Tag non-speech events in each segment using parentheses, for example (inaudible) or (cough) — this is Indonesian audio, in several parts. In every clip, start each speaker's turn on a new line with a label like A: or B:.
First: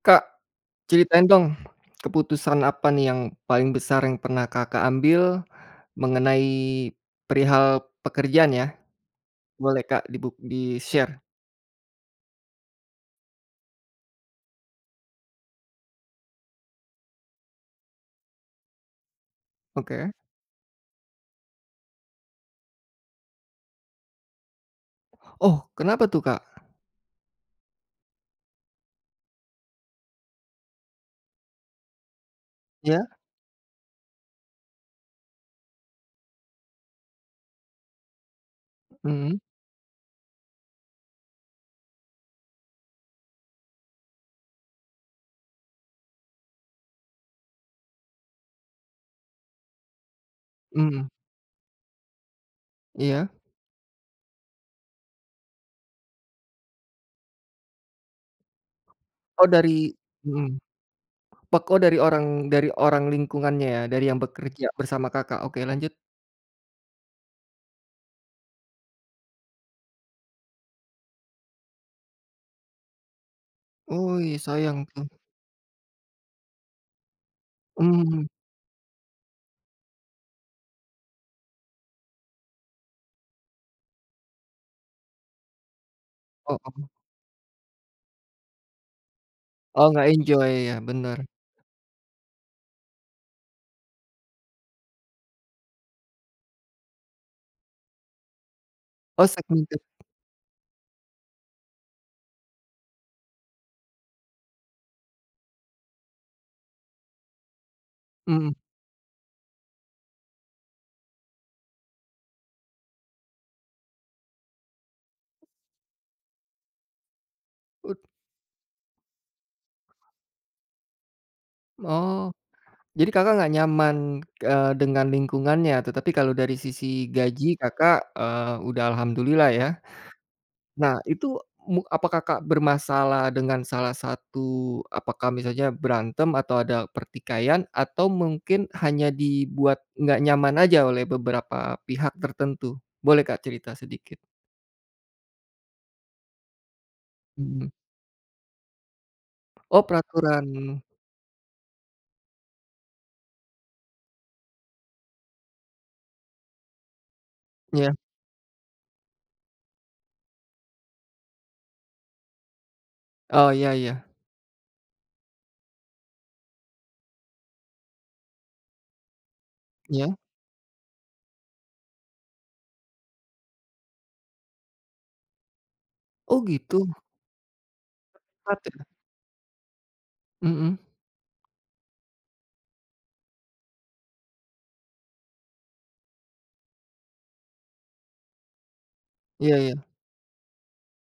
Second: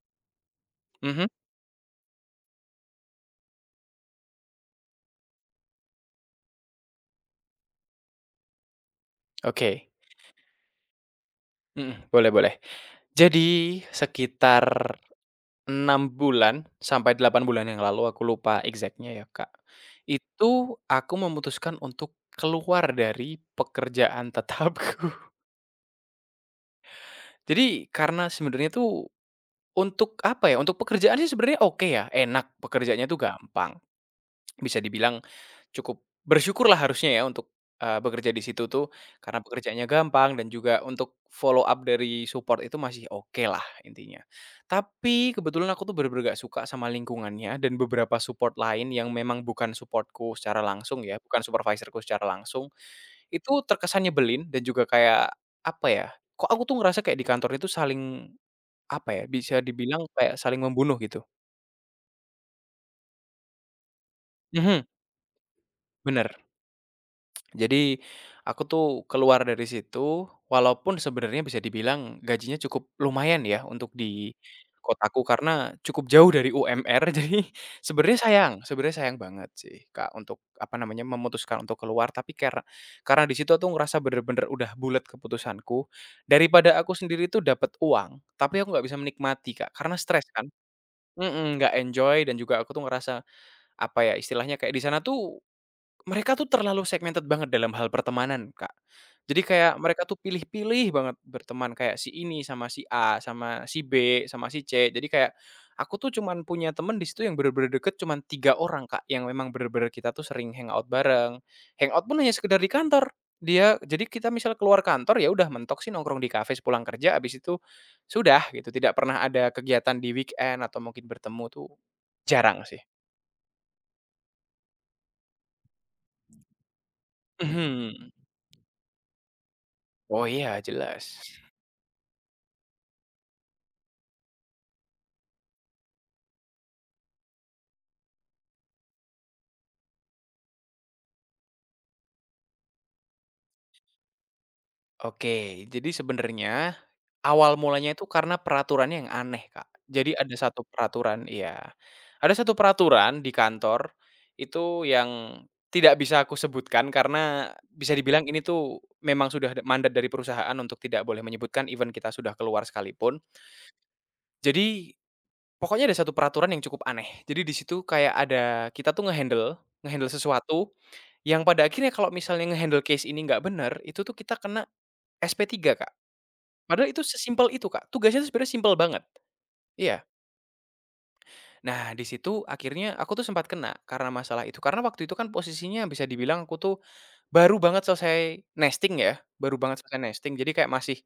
A: Kak, ceritain
B: Mhm,
A: dong keputusan apa nih yang paling besar yang pernah Kakak ambil mengenai perihal pekerjaan ya? Boleh
B: oke.
A: Kak di-share?
B: Mhm, boleh boleh. Jadi sekitar 6 bulan sampai 8 bulan yang lalu, aku lupa exactnya ya, Kak.
A: Oke.
B: Itu aku memutuskan untuk keluar dari pekerjaan tetapku.
A: Oh, kenapa tuh, Kak?
B: (laughs) Jadi karena sebenarnya tuh untuk apa ya, untuk pekerjaan sih sebenarnya oke ya, enak,
A: Ya.
B: pekerjaannya tuh gampang. Bisa dibilang cukup bersyukurlah harusnya ya untuk, bekerja di situ tuh,
A: Mhm,
B: karena pekerjaannya gampang dan juga untuk follow up dari support itu masih oke lah intinya. Tapi kebetulan aku tuh bener-bener gak suka sama lingkungannya dan beberapa support lain yang memang bukan supportku secara langsung
A: mhm,
B: ya, bukan supervisorku secara langsung,
A: iya.
B: itu terkesan nyebelin dan juga kayak, apa ya, kok aku tuh ngerasa kayak di kantor itu saling, apa ya,
A: Oh,
B: bisa
A: dari
B: dibilang kayak
A: mhm,
B: saling membunuh gitu.
A: pek oh dari orang lingkungannya ya, dari yang bekerja
B: Mhm,
A: bersama Kakak. Oke, lanjut.
B: bener. Jadi aku tuh keluar dari situ, walaupun sebenarnya bisa dibilang gajinya cukup lumayan ya untuk
A: Oh,
B: di
A: iya, sayang tuh.
B: kotaku karena cukup jauh dari UMR. (laughs) Jadi
A: Mmm.
B: sebenarnya sayang banget sih Kak untuk apa namanya memutuskan untuk keluar. Tapi karena di situ aku ngerasa bener-bener udah bulat keputusanku.
A: Oh,
B: Daripada
A: oh.
B: aku sendiri tuh dapat uang, tapi aku nggak bisa menikmati Kak
A: Oh,
B: karena
A: nggak
B: stres kan.
A: enjoy ya, bener.
B: Mm, nggak enjoy dan juga aku tuh ngerasa apa ya istilahnya kayak di sana tuh mereka tuh terlalu segmented banget dalam hal pertemanan, Kak.
A: Oh,
B: Jadi kayak
A: segmented.
B: mereka tuh pilih-pilih banget berteman, kayak si ini sama si A, sama si B, sama si C. Jadi kayak aku tuh cuman punya temen di situ yang bener-bener deket cuman
A: Mhm,
B: 3 orang, Kak, yang memang bener-bener kita tuh sering hangout bareng. Hangout pun hanya sekedar di kantor. Dia jadi kita misal keluar kantor ya udah mentok sih nongkrong di kafe pulang kerja. Abis itu
A: ut
B: sudah gitu, tidak pernah ada kegiatan di weekend atau mungkin bertemu tuh
A: Oh.
B: jarang sih.
A: Jadi Kakak nggak nyaman, dengan lingkungannya, tetapi kalau dari sisi gaji Kakak,
B: Mhm.
A: udah alhamdulillah ya.
B: Oh iya,
A: Nah,
B: jelas.
A: itu apa Kakak bermasalah dengan salah satu, apakah misalnya berantem atau ada pertikaian atau mungkin hanya dibuat nggak nyaman aja oleh beberapa pihak tertentu? Boleh Kak cerita sedikit?
B: Oke, jadi sebenarnya awal
A: Mhm.
B: mulanya itu karena peraturannya yang aneh, Kak.
A: Oh,
B: Jadi ada
A: peraturan
B: satu peraturan iya, ada satu peraturan di kantor itu yang tidak bisa aku sebutkan karena
A: ya?
B: bisa dibilang ini tuh memang sudah da mandat dari perusahaan untuk tidak boleh menyebutkan even kita sudah keluar sekalipun.
A: Oh, iya, iya.
B: Jadi pokoknya ada satu peraturan yang cukup aneh. Jadi di situ kayak ada kita tuh ngehandle ngehandle
A: Iya?
B: sesuatu yang pada akhirnya kalau misalnya ngehandle case ini nggak benar, itu tuh kita kena SP3, Kak.
A: Oh, gitu?
B: Padahal itu sesimpel itu, Kak, tugasnya tuh sebenarnya
A: Ketat
B: simpel
A: ya?
B: banget, iya.
A: Mhm.
B: Nah, di situ akhirnya aku tuh sempat kena karena masalah itu, karena waktu itu kan posisinya bisa dibilang aku tuh baru banget selesai nesting ya,
A: Iya,
B: baru
A: iya.
B: banget selesai nesting, jadi kayak masih,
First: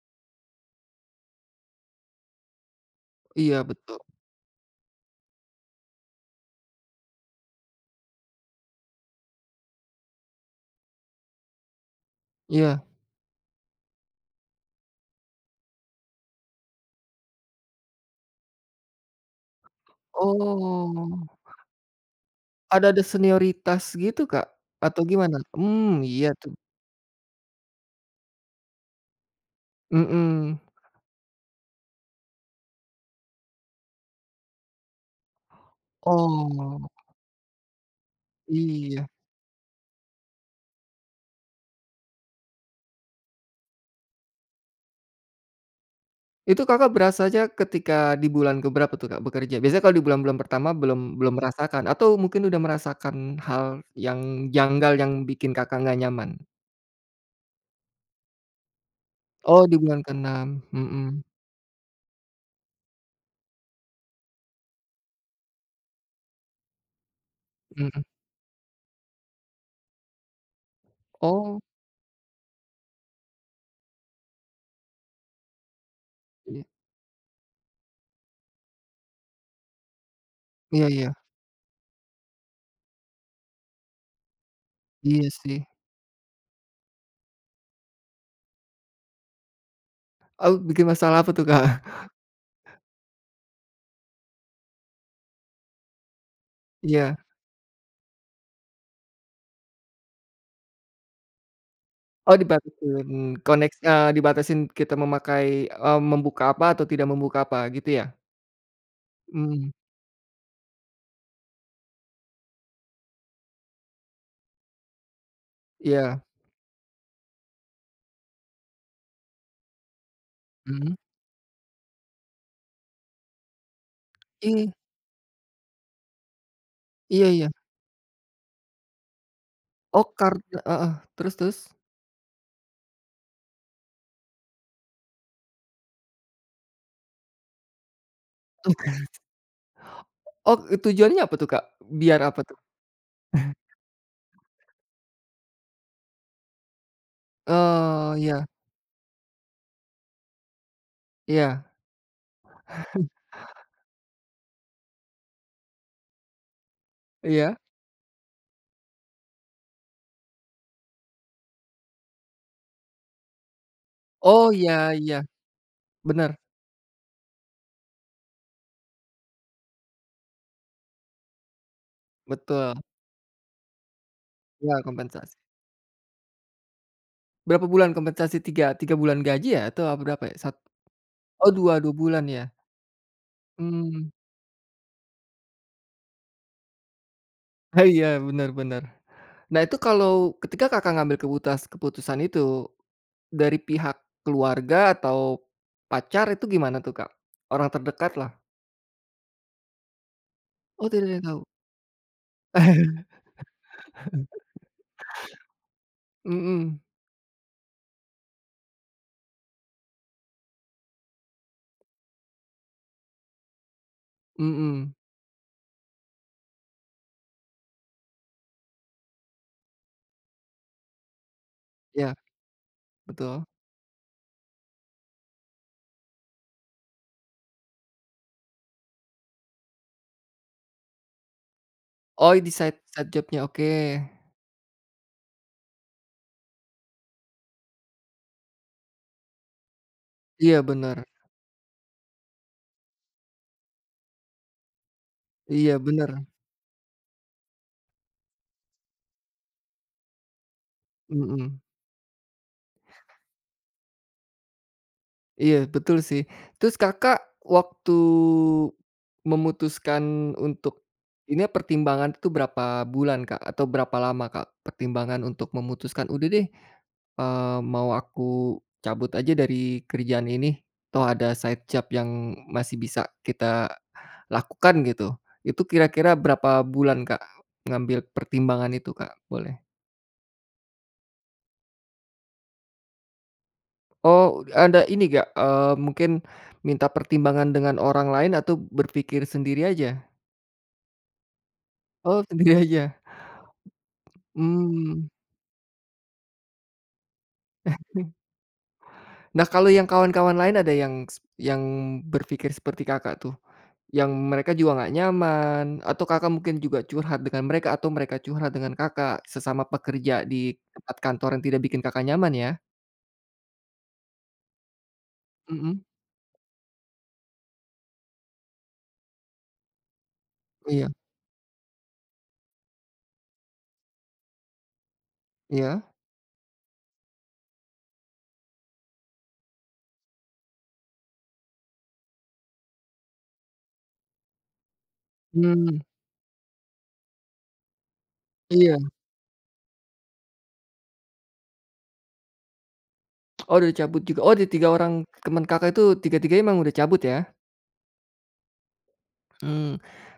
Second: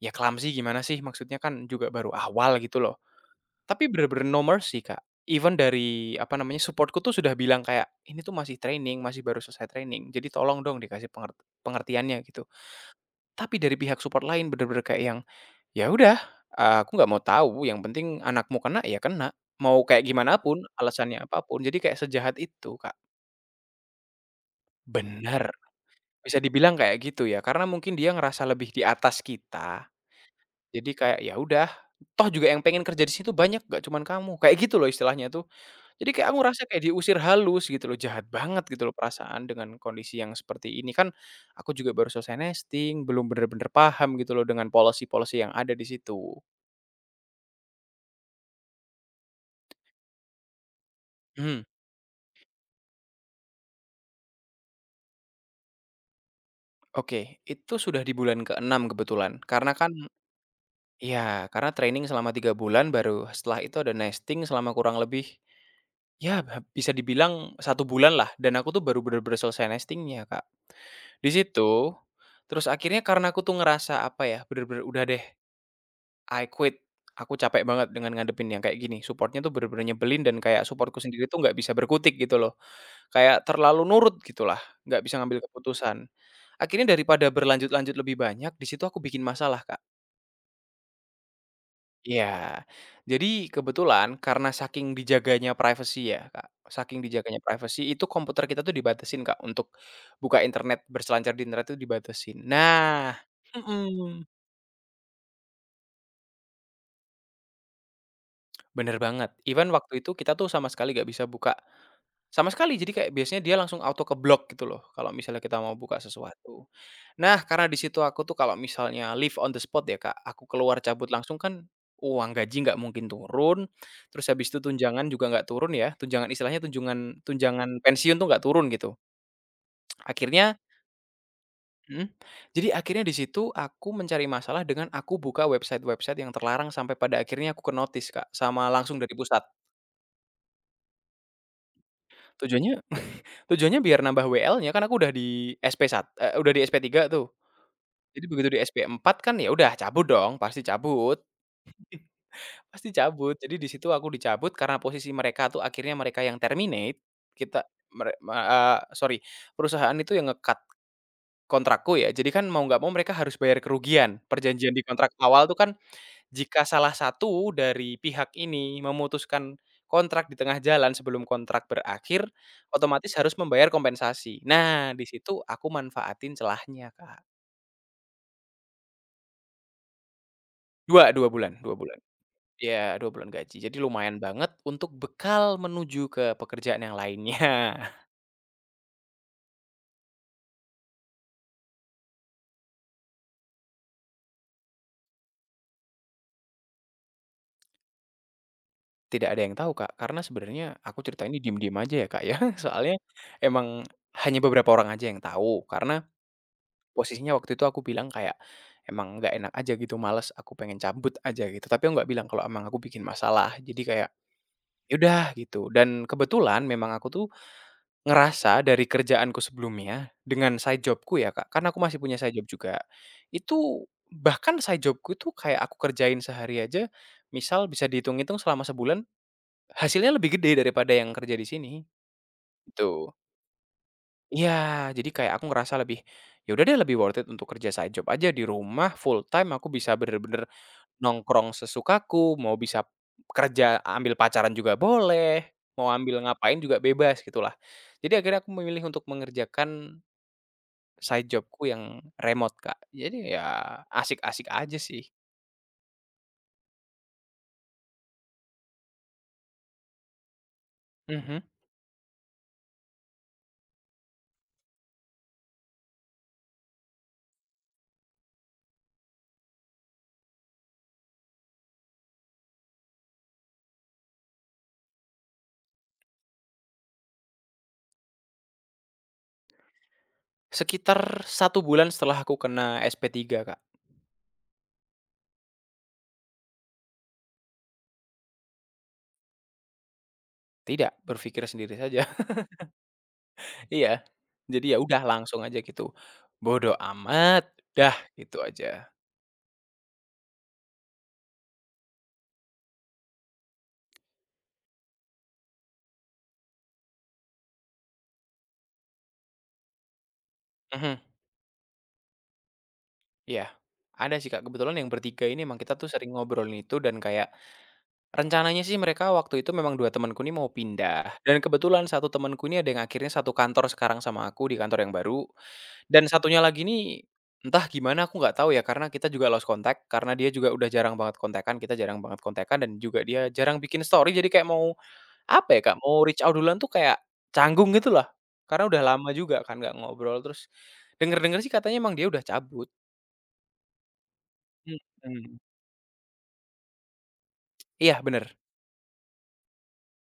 B: ya clumsy gimana sih, maksudnya kan juga baru awal gitu loh.
A: Iya,
B: Tapi
A: betul.
B: bener-bener no mercy, Kak. Even dari, apa namanya, supportku tuh sudah bilang kayak, "Ini tuh masih training, masih baru selesai training, jadi tolong dong dikasih pengertiannya," gitu.
A: Iya.
B: Tapi dari pihak support lain bener-bener kayak yang, "Ya udah, aku nggak mau tahu, yang penting anakmu kena, ya kena. Mau kayak gimana pun, alasannya
A: Oh.
B: apapun," jadi kayak sejahat itu, Kak.
A: Ada-ada senioritas gitu, Kak? Atau gimana?
B: Bener,
A: Mmm, iya
B: bisa
A: tuh.
B: dibilang kayak gitu ya, karena mungkin dia ngerasa lebih di atas kita,
A: Mhm.
B: jadi kayak, ya udah, toh juga yang pengen kerja di situ banyak, nggak cuman kamu, kayak gitu loh istilahnya tuh. Jadi kayak aku ngerasa kayak
A: Oh,
B: diusir halus gitu loh, jahat banget gitu loh
A: iya.
B: perasaan dengan kondisi yang seperti ini. Kan aku juga baru selesai nesting, belum bener-bener paham gitu loh dengan policy-policy yang ada di situ.
A: Itu Kakak berasanya ketika di bulan ke berapa tuh, Kak, bekerja? Biasanya kalau di bulan-bulan pertama belum belum
B: Mhm.
A: merasakan atau mungkin udah merasakan hal yang janggal yang bikin Kakak nggak nyaman?
B: Oke, itu sudah di bulan ke-6 kebetulan.
A: Oh,
B: Karena
A: di
B: kan
A: bulan keenam. 6.
B: ya, karena training selama 3 bulan, baru setelah itu ada nesting selama kurang lebih, ya ha bisa dibilang satu
A: Mhm, mhm.
B: bulan lah. Dan aku tuh baru bener-bener selesai nestingnya Kak. Di
A: Oh,
B: situ, terus akhirnya karena aku tuh ngerasa, apa ya, bener-bener udah deh, I
A: iya.
B: quit. Aku capek banget dengan ngadepin yang kayak gini. Supportnya tuh bener-bener nyebelin dan kayak
A: Iya,
B: supportku
A: iya.
B: sendiri tuh nggak bisa berkutik gitu loh. Kayak terlalu nurut gitulah, nggak bisa
A: Iya
B: ngambil
A: sih.
B: keputusan. Akhirnya daripada berlanjut-lanjut lebih banyak, di situ aku bikin masalah, Kak.
A: Oh, bikin masalah apa tuh, Kak? (laughs)
B: Iya. Jadi kebetulan karena saking dijaganya privacy ya, Kak, saking
A: Iya.
B: dijaganya privacy itu komputer kita tuh dibatasin, Kak, untuk buka internet, berselancar di internet tuh
A: Oh,
B: dibatasin. Nah
A: dibatasin
B: mhm,
A: dibatasin kita memakai, membuka apa atau tidak membuka apa gitu ya?
B: bener banget. Even
A: Mmm,
B: waktu itu kita tuh sama sekali nggak bisa buka. Sama sekali, jadi kayak biasanya dia langsung auto ke-block gitu loh, kalau misalnya kita mau buka
A: iya,
B: sesuatu. Nah, karena di situ aku tuh kalau misalnya live on the spot ya, Kak, aku keluar
A: mhm,
B: cabut langsung kan uang gaji nggak mungkin turun, terus habis itu
A: iya,
B: tunjangan juga nggak turun ya, tunjangan istilahnya tunjangan
A: iya, iya.
B: tunjangan pensiun tuh nggak turun gitu.
A: Oh,
B: Akhirnya
A: heeh, terus, terus?
B: mhm, jadi akhirnya di situ aku mencari masalah dengan aku buka website-website yang terlarang sampai pada akhirnya aku ke-notice, Kak, sama langsung dari
A: (laughs)
B: pusat.
A: Oh, oh, tujuannya apa tuh, Kak? Biar apa tuh?
B: Tujuannya (laughs) tujuannya biar nambah WL-nya, kan aku udah di SP 1 udah di SP 3 tuh.
A: Oh,
B: Jadi
A: iya,
B: begitu di SP 4 kan ya udah cabut dong, pasti cabut
A: iya,
B: pasti cabut. Jadi di situ aku dicabut karena posisi mereka tuh akhirnya mereka yang terminate,
A: iya.
B: kita mere me eee, sorry, perusahaan itu yang ngekat kontrakku ya. Jadi kan mau nggak mau mereka harus bayar kerugian.
A: Oh, iya,
B: Perjanjian di kontrak
A: iya,
B: awal tuh kan
A: bener,
B: jika salah satu dari pihak ini memutuskan kontrak di tengah jalan sebelum kontrak berakhir,
A: betul,
B: otomatis harus membayar kompensasi.
A: iya,
B: Nah, di
A: kompensasi.
B: situ aku manfaatin celahnya, Kak.
A: Berapa bulan kompensasi? 3 3 bulan gaji ya atau berapa ya?
B: Dua, dua
A: Oh,
B: bulan dua
A: 2 2
B: bulan.
A: bulan ya?
B: Ya, 2 bulan gaji. Jadi
A: Mmm.
B: lumayan banget untuk bekal menuju ke pekerjaan yang lainnya.
A: (laughs)
B: (laughs)
A: Iya, bener, bener. Nah, itu kalau ketika Kakak ngambil keputusan itu, dari pihak keluarga atau pacar itu gimana tuh, Kak? Orang terdekat lah.
B: Tidak ada yang tahu, Kak, karena sebenarnya
A: Oh,
B: aku
A: tidak ada
B: cerita
A: yang
B: ini
A: tahu?
B: diem-diem aja ya, Kak, ya. (laughs) Soalnya
A: (laughs)
B: emang hanya beberapa orang aja yang tahu, karena
A: Mhm,
B: posisinya waktu itu aku bilang kayak, emang nggak enak aja gitu, males, aku pengen cabut aja gitu, tapi aku nggak bilang kalau emang aku bikin masalah. Jadi kayak,
A: mhm,
B: yaudah gitu, dan kebetulan memang aku tuh ngerasa dari kerjaanku sebelumnya, dengan side jobku ya Kak, karena aku masih
A: ya
B: punya side job juga,
A: betul.
B: itu bahkan side jobku itu kayak aku kerjain sehari aja, misal bisa dihitung-hitung selama sebulan, hasilnya lebih gede daripada yang kerja di sini,
A: Oh, di side side
B: gitu.
A: jobnya, oke.
B: Iya, jadi kayak aku ngerasa lebih, ya udah deh lebih worth it untuk kerja side job aja di rumah full time aku bisa bener-bener
A: Iya, benar,
B: nongkrong sesukaku, mau bisa kerja ambil pacaran juga boleh,
A: iya,
B: mau
A: bener,
B: ambil ngapain juga bebas gitulah. Jadi akhirnya aku memilih untuk mengerjakan side
A: mhm.
B: jobku yang remote, Kak. Jadi ya asik-asik aja sih.
A: Iya, betul sih. Terus Kakak waktu memutuskan untuk ini,
B: Mhm.
A: pertimbangan itu berapa bulan, Kak? Atau berapa lama, Kak, pertimbangan untuk memutuskan, "Udah deh, mau aku cabut aja dari kerjaan ini, toh ada side job yang masih bisa kita lakukan," gitu. Itu kira-kira berapa bulan, Kak, ngambil pertimbangan itu, Kak? Boleh.
B: Sekitar 1 bulan setelah aku kena SP 3 Kak.
A: Oh, ada ini gak, mungkin minta pertimbangan dengan orang lain atau berpikir sendiri aja?
B: Tidak, berpikir sendiri saja.
A: Oh, (laughs) sendiri aja?
B: Iya, jadi ya udah
A: Hmm.
B: langsung aja gitu, bodo amat, dah gitu aja.
A: Nah, kalau yang kawan-kawan lain ada yang yang berpikir seperti Kakak tuh? Yang mereka juga nggak nyaman atau Kakak mungkin juga curhat dengan mereka atau mereka curhat dengan Kakak, sesama pekerja di
B: Mhm,
A: tempat kantor yang tidak bikin Kakak nyaman ya?
B: iya. Ada sih, Kak, kebetulan yang bertiga ini emang kita
A: Mhm.
B: tuh sering ngobrolin itu dan kayak rencananya sih mereka waktu itu memang 2 temanku ini mau
A: Iya,
B: pindah dan kebetulan 1 temanku ini ada yang akhirnya satu kantor sekarang sama aku di kantor yang baru
A: iya.
B: dan 1nya lagi nih entah gimana aku nggak tahu ya karena kita juga lost contact karena dia juga udah jarang banget kontekan, kita jarang banget kontekan dan juga dia jarang bikin story jadi kayak mau apa ya, Kak,
A: Hmm.
B: mau reach out duluan tuh kayak canggung gitu lah, karena
A: Iya.
B: udah lama juga kan nggak ngobrol, terus denger-denger sih katanya emang dia udah cabut.
A: Oh, udah cabut juga. Oh, di 3 orang
B: Mhm.
A: teman Kakak itu, tiga-tiganya emang udah cabut ya?
B: Iya bener.
A: Mmm.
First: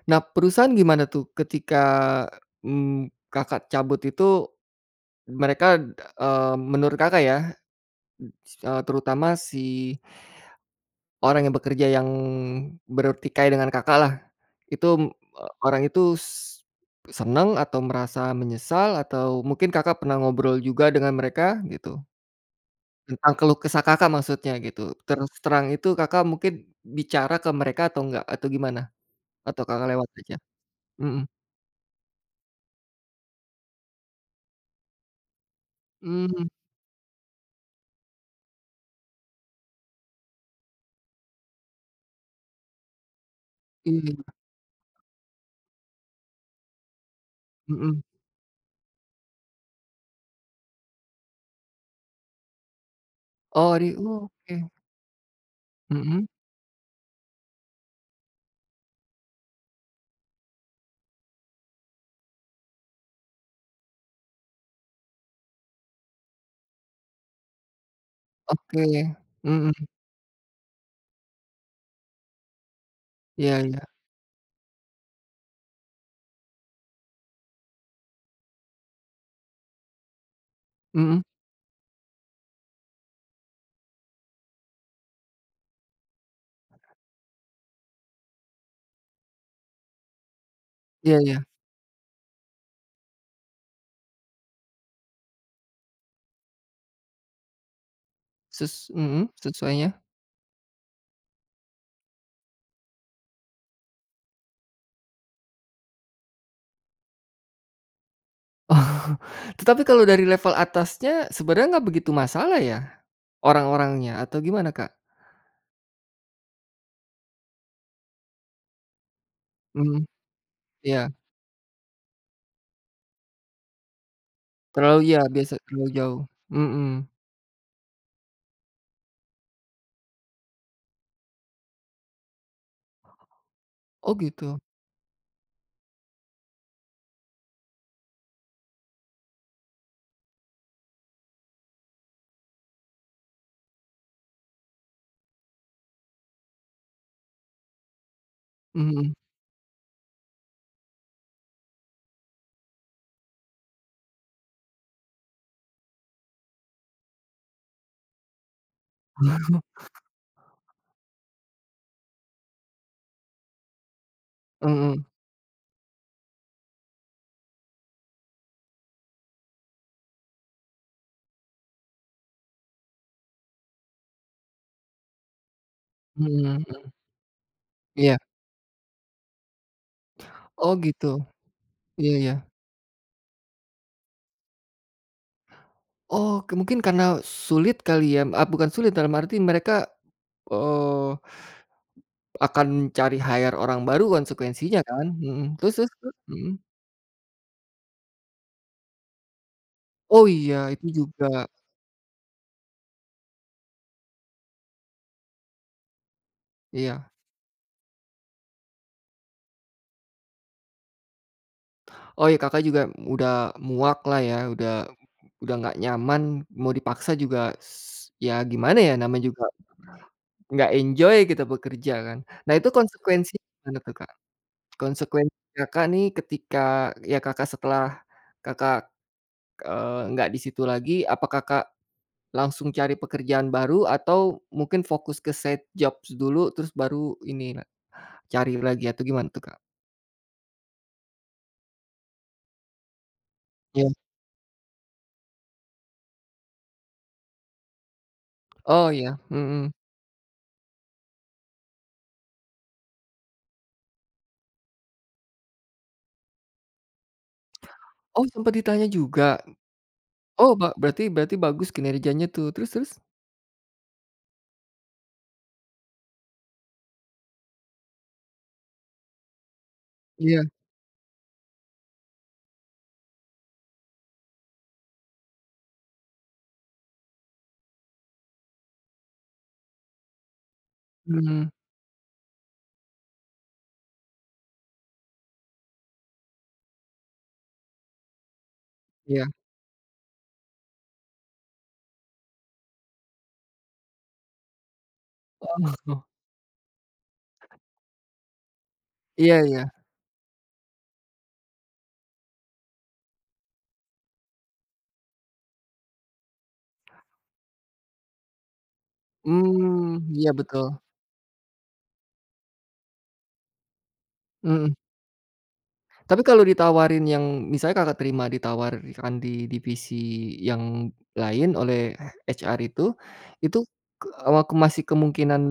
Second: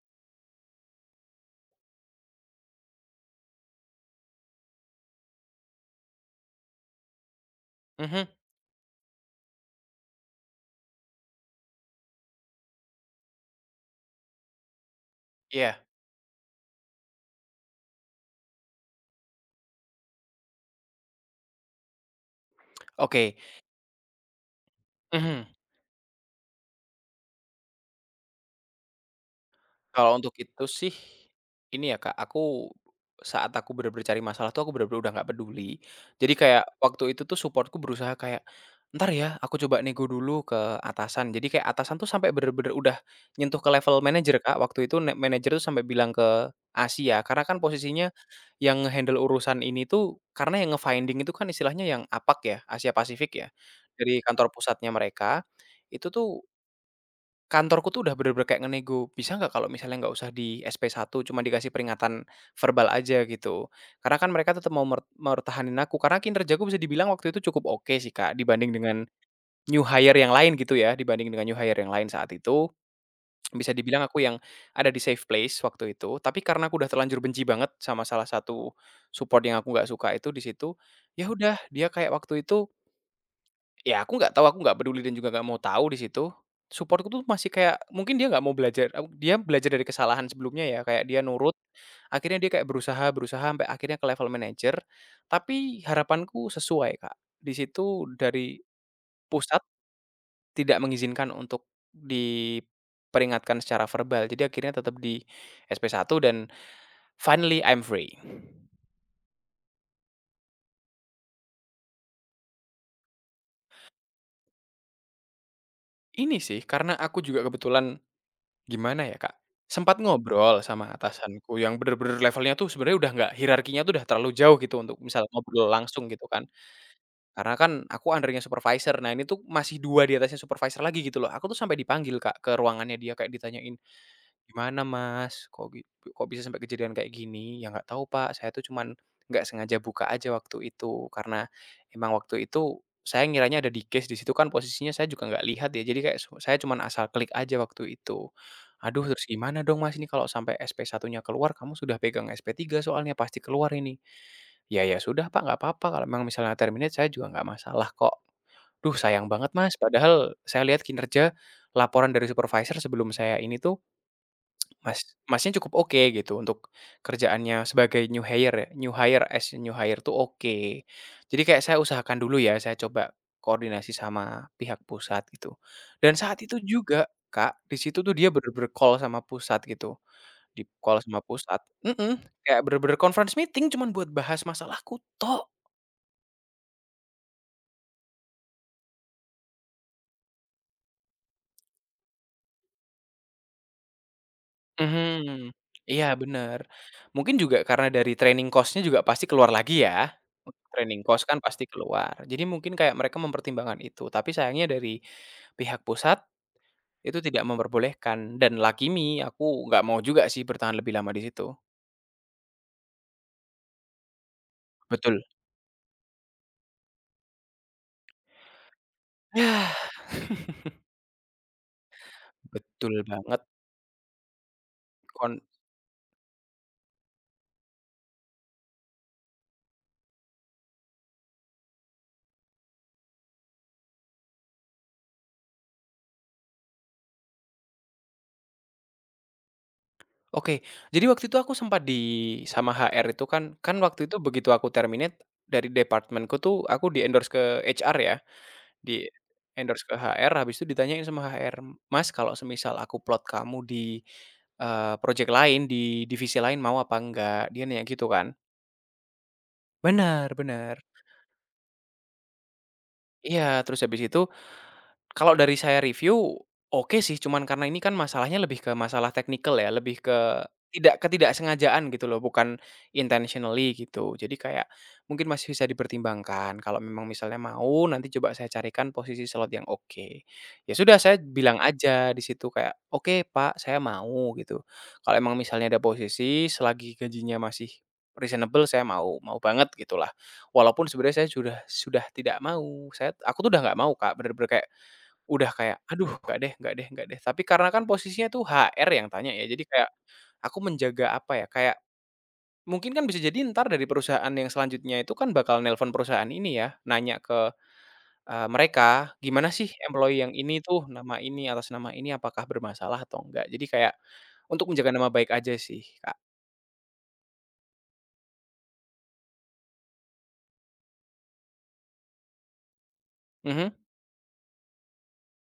A: Nah, perusahaan gimana tuh ketika, Kakak cabut itu, mereka, menurut Kakak ya,
B: Mhm,
A: terutama si orang yang bekerja yang bertikai dengan Kakak lah, itu,
B: iya.
A: orang itu seneng atau merasa menyesal atau mungkin Kakak pernah ngobrol juga dengan mereka gitu, tentang
B: Oke.
A: keluh kesah Kakak maksudnya gitu? Terus
B: Mhm.
A: terang itu Kakak mungkin bicara ke mereka atau enggak? Atau gimana? Atau Kakak lewat
B: Kalau untuk
A: aja?
B: itu sih,
A: Mhm.
B: ini ya Kak, saat aku bener-bener cari masalah tuh aku bener-bener udah nggak peduli. Jadi
A: Mmm,
B: kayak waktu itu tuh supportku berusaha kayak, "Ntar ya, aku coba nego dulu ke atasan." Jadi kayak atasan tuh sampai bener-bener udah nyentuh ke level
A: iya.
B: manajer Kak, waktu itu ne manajer tuh sampai bilang ke Asia, karena kan
A: Mhm.
B: posisinya yang nge-handle urusan ini tuh karena yang nge-finding itu kan istilahnya yang APAC ya, Asia Pasifik ya,
A: Oh,
B: dari
A: oh,
B: kantor
A: oke.
B: pusatnya mereka, itu
A: Mhm,
B: tuh kantorku tuh udah bener-bener kayak ngenego, "Bisa nggak kalau misalnya nggak usah di SP 1, cuma dikasih peringatan verbal aja," gitu. Karena kan mereka tetap mau mer mempertahanin aku, karena kinerjaku bisa dibilang waktu itu cukup oke sih, Kak, dibanding dengan
A: oke.
B: new
A: Mhm,
B: hire yang lain gitu ya, dibanding dengan new hire yang lain saat itu,
A: iya,
B: bisa
A: iya.
B: dibilang aku yang ada di safe place waktu itu. Tapi karena aku udah terlanjur benci banget sama salah satu support yang aku nggak suka itu di situ,
A: Mhm,
B: ya udah dia kayak waktu itu, "Ya aku nggak tahu, aku nggak peduli dan juga nggak mau tahu" di situ. Supportku tuh masih kayak mungkin dia nggak mau belajar, dia belajar dari kesalahan sebelumnya ya, kayak
A: iya,
B: dia
A: iya.
B: nurut, akhirnya dia kayak berusaha berusaha sampai akhirnya ke level manager tapi harapanku sesuai, Kak. Di situ dari pusat
A: Sesuainya. (laughs)
B: tidak mengizinkan untuk diperingatkan secara verbal, jadi akhirnya tetap di SP 1 dan finally I'm free.
A: Oh, tetapi kalau dari level atasnya sebenarnya nggak begitu masalah ya, orang-orangnya atau gimana, Kak?
B: Ini sih, karena aku juga kebetulan gimana ya, Kak, sempat
A: Mhm,
B: ngobrol sama
A: iya.
B: atasanku yang bener-bener levelnya tuh sebenarnya udah nggak hierarkinya tuh udah terlalu jauh gitu untuk
A: Terlalu, iya,
B: misal
A: biasa
B: ngobrol
A: terlalu
B: langsung
A: jauh.
B: gitu kan.
A: Mhm.
B: Karena kan aku under supervisor, nah ini tuh masih 2 di atasnya supervisor lagi gitu loh. Aku tuh sampai dipanggil, Kak, ke ruangannya dia kayak ditanyain,
A: Oh gitu.
B: "Gimana Mas, kok bisa sampai kejadian kayak gini?" "Ya nggak tahu Pak, saya tuh cuman nggak sengaja buka aja waktu itu, karena emang waktu itu saya ngiranya ada di case, di situ kan posisinya saya juga nggak lihat ya, jadi kayak su saya cuman asal klik aja waktu itu." "Aduh,
A: Mhm.
B: terus gimana dong Mas ini kalau sampai SP1-nya keluar, kamu sudah pegang SP 3 soalnya, pasti keluar ini." "Ya sudah Pak, nggak apa-apa, kalau memang misalnya terminate saya juga nggak masalah kok." "Duh sayang banget Mas, padahal saya lihat kinerja laporan dari supervisor sebelum saya ini tuh Mas
A: Mhm,
B: Masnya cukup oke gitu untuk kerjaannya sebagai new hire ya, new hire as a new hire tuh oke. Jadi kayak saya usahakan dulu ya, saya coba koordinasi sama pihak pusat gitu." Dan saat itu
A: mhm, (laughs)
B: juga, Kak, di situ tuh
A: iya.
B: dia bener-bener call sama pusat gitu,
A: Oh,
B: di-call
A: gitu.
B: sama pusat
A: Iya,
B: mhm,
A: iya.
B: kayak bener-bener conference meeting cuman buat bahas masalahku tok.
A: Oh, mungkin karena sulit kali ya, ah, bukan sulit dalam arti, mereka, eee akan mencari hire orang baru, konsekuensinya kan,
B: Mhm,
A: terus, terus,
B: iya
A: terus? Mhm.
B: bener. Mungkin juga karena dari training cost-nya juga pasti keluar lagi ya,
A: Oh, iya,
B: untuk
A: itu
B: training
A: juga,
B: cost kan pasti keluar. Jadi mungkin kayak mereka mempertimbangkan itu, tapi sayangnya dari pihak pusat
A: iya.
B: itu tidak memperbolehkan dan lakimi aku nggak mau juga sih bertahan lebih lama di situ.
A: Oh, iya, Kakak juga udah muak lah ya, udah
B: Betul. (sighs)
A: udah nggak nyaman, mau dipaksa juga s ya gimana ya, namanya juga
B: Yah,
A: nggak enjoy kita bekerja kan. Nah, itu
B: betul
A: konsekuensi
B: banget.
A: gimana tuh, Kak? Konsekuensi
B: kon
A: Kakak nih ketika, ya, Kakak setelah Kakak, nggak di situ lagi, apa Kakak langsung cari pekerjaan baru atau mungkin fokus ke side jobs dulu terus baru ini la cari lagi atau gimana tuh, Kak?
B: oke, jadi waktu itu aku sempat di sama HR itu kan kan
A: Iya.
B: waktu itu begitu aku terminate dari departemenku tuh aku di-endorse ke HR ya.
A: Oh, iya, mhm.
B: Di-endorse ke HR, habis itu ditanyain sama HR, "Mas, kalau semisal aku plot kamu di, project lain, di divisi lain mau apa enggak?" Dia nanya gitu
A: Oh,
B: kan.
A: sempat ditanya juga?
B: Bener
A: Oh,
B: bener.
A: berarti berarti bagus kinerjanya tuh, terus, terus?
B: Iya, terus habis itu kalau dari saya review, oke sih, cuman karena ini kan masalahnya lebih ke masalah teknikal ya, lebih ke
A: Iya,
B: tidak ketidaksengajaan gitu loh, bukan intentionally gitu. Jadi kayak mungkin masih bisa dipertimbangkan, kalau memang misalnya mau nanti coba saya carikan posisi slot yang oke. Ya sudah saya
A: mhm,
B: bilang aja di situ kayak, "Oke Pak, saya mau," gitu. Kalau emang misalnya ada posisi selagi gajinya masih reasonable saya mau,
A: iya.
B: mau banget gitulah. Walaupun sebenarnya saya sudah tidak mau, aku tuh udah nggak mau Kak, bener-bener kayak udah kayak,
A: Oh,
B: "Aduh nggak deh nggak deh nggak deh." Tapi karena kan posisinya tuh HR yang tanya
A: iya,
B: ya,
A: iya.
B: jadi kayak aku menjaga apa ya, kayak mungkin kan bisa jadi ntar dari perusahaan yang selanjutnya itu kan bakal nelpon perusahaan ini ya, nanya ke, mereka, "Gimana sih
A: Mmm,
B: employee
A: iya
B: yang ini
A: betul,
B: tuh, nama ini, atas nama ini apakah bermasalah atau enggak?" Jadi kayak untuk
A: mhm.
B: menjaga nama baik aja sih, Kak.
A: Tapi kalau ditawarin yang misalnya Kakak terima ditawarkan di divisi yang lain oleh HR itu, itu
B: Mhm.
A: masih kemungkinan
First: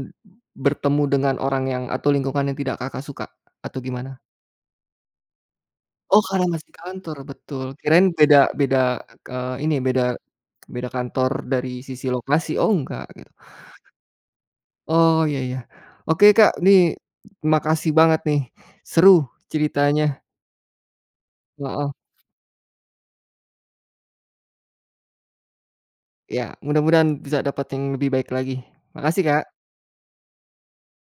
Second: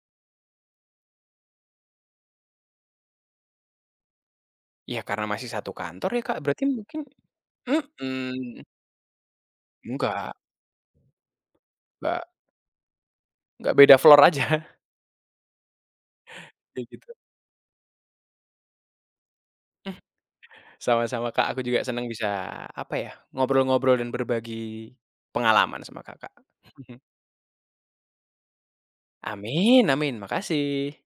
A: bertemu dengan orang yang atau lingkungan yang tidak Kakak suka atau gimana?
B: Ya karena masih satu kantor
A: Oh,
B: ya, Kak,
A: karena
B: berarti
A: masih
B: mungkin
A: kantor, betul. Kirain beda
B: mhm.
A: beda, ini beda
B: Enggak
A: beda kantor dari sisi
B: enggak
A: lokasi, oh, enggak gitu.
B: enggak, beda floor aja, (laughs)
A: Oh, iya, iya. Oke, Kak,
B: kayak
A: nih
B: gitu.
A: makasih banget nih, seru ceritanya,
B: Sama-sama, Kak, aku juga
A: heeh.
B: senang bisa, apa ya, ngobrol-ngobrol dan berbagi pengalaman sama Kakak.
A: Ya,
B: (laughs)
A: mudah-mudahan bisa dapat yang lebih baik lagi. Makasih, Kak,
B: Amin amin, makasih.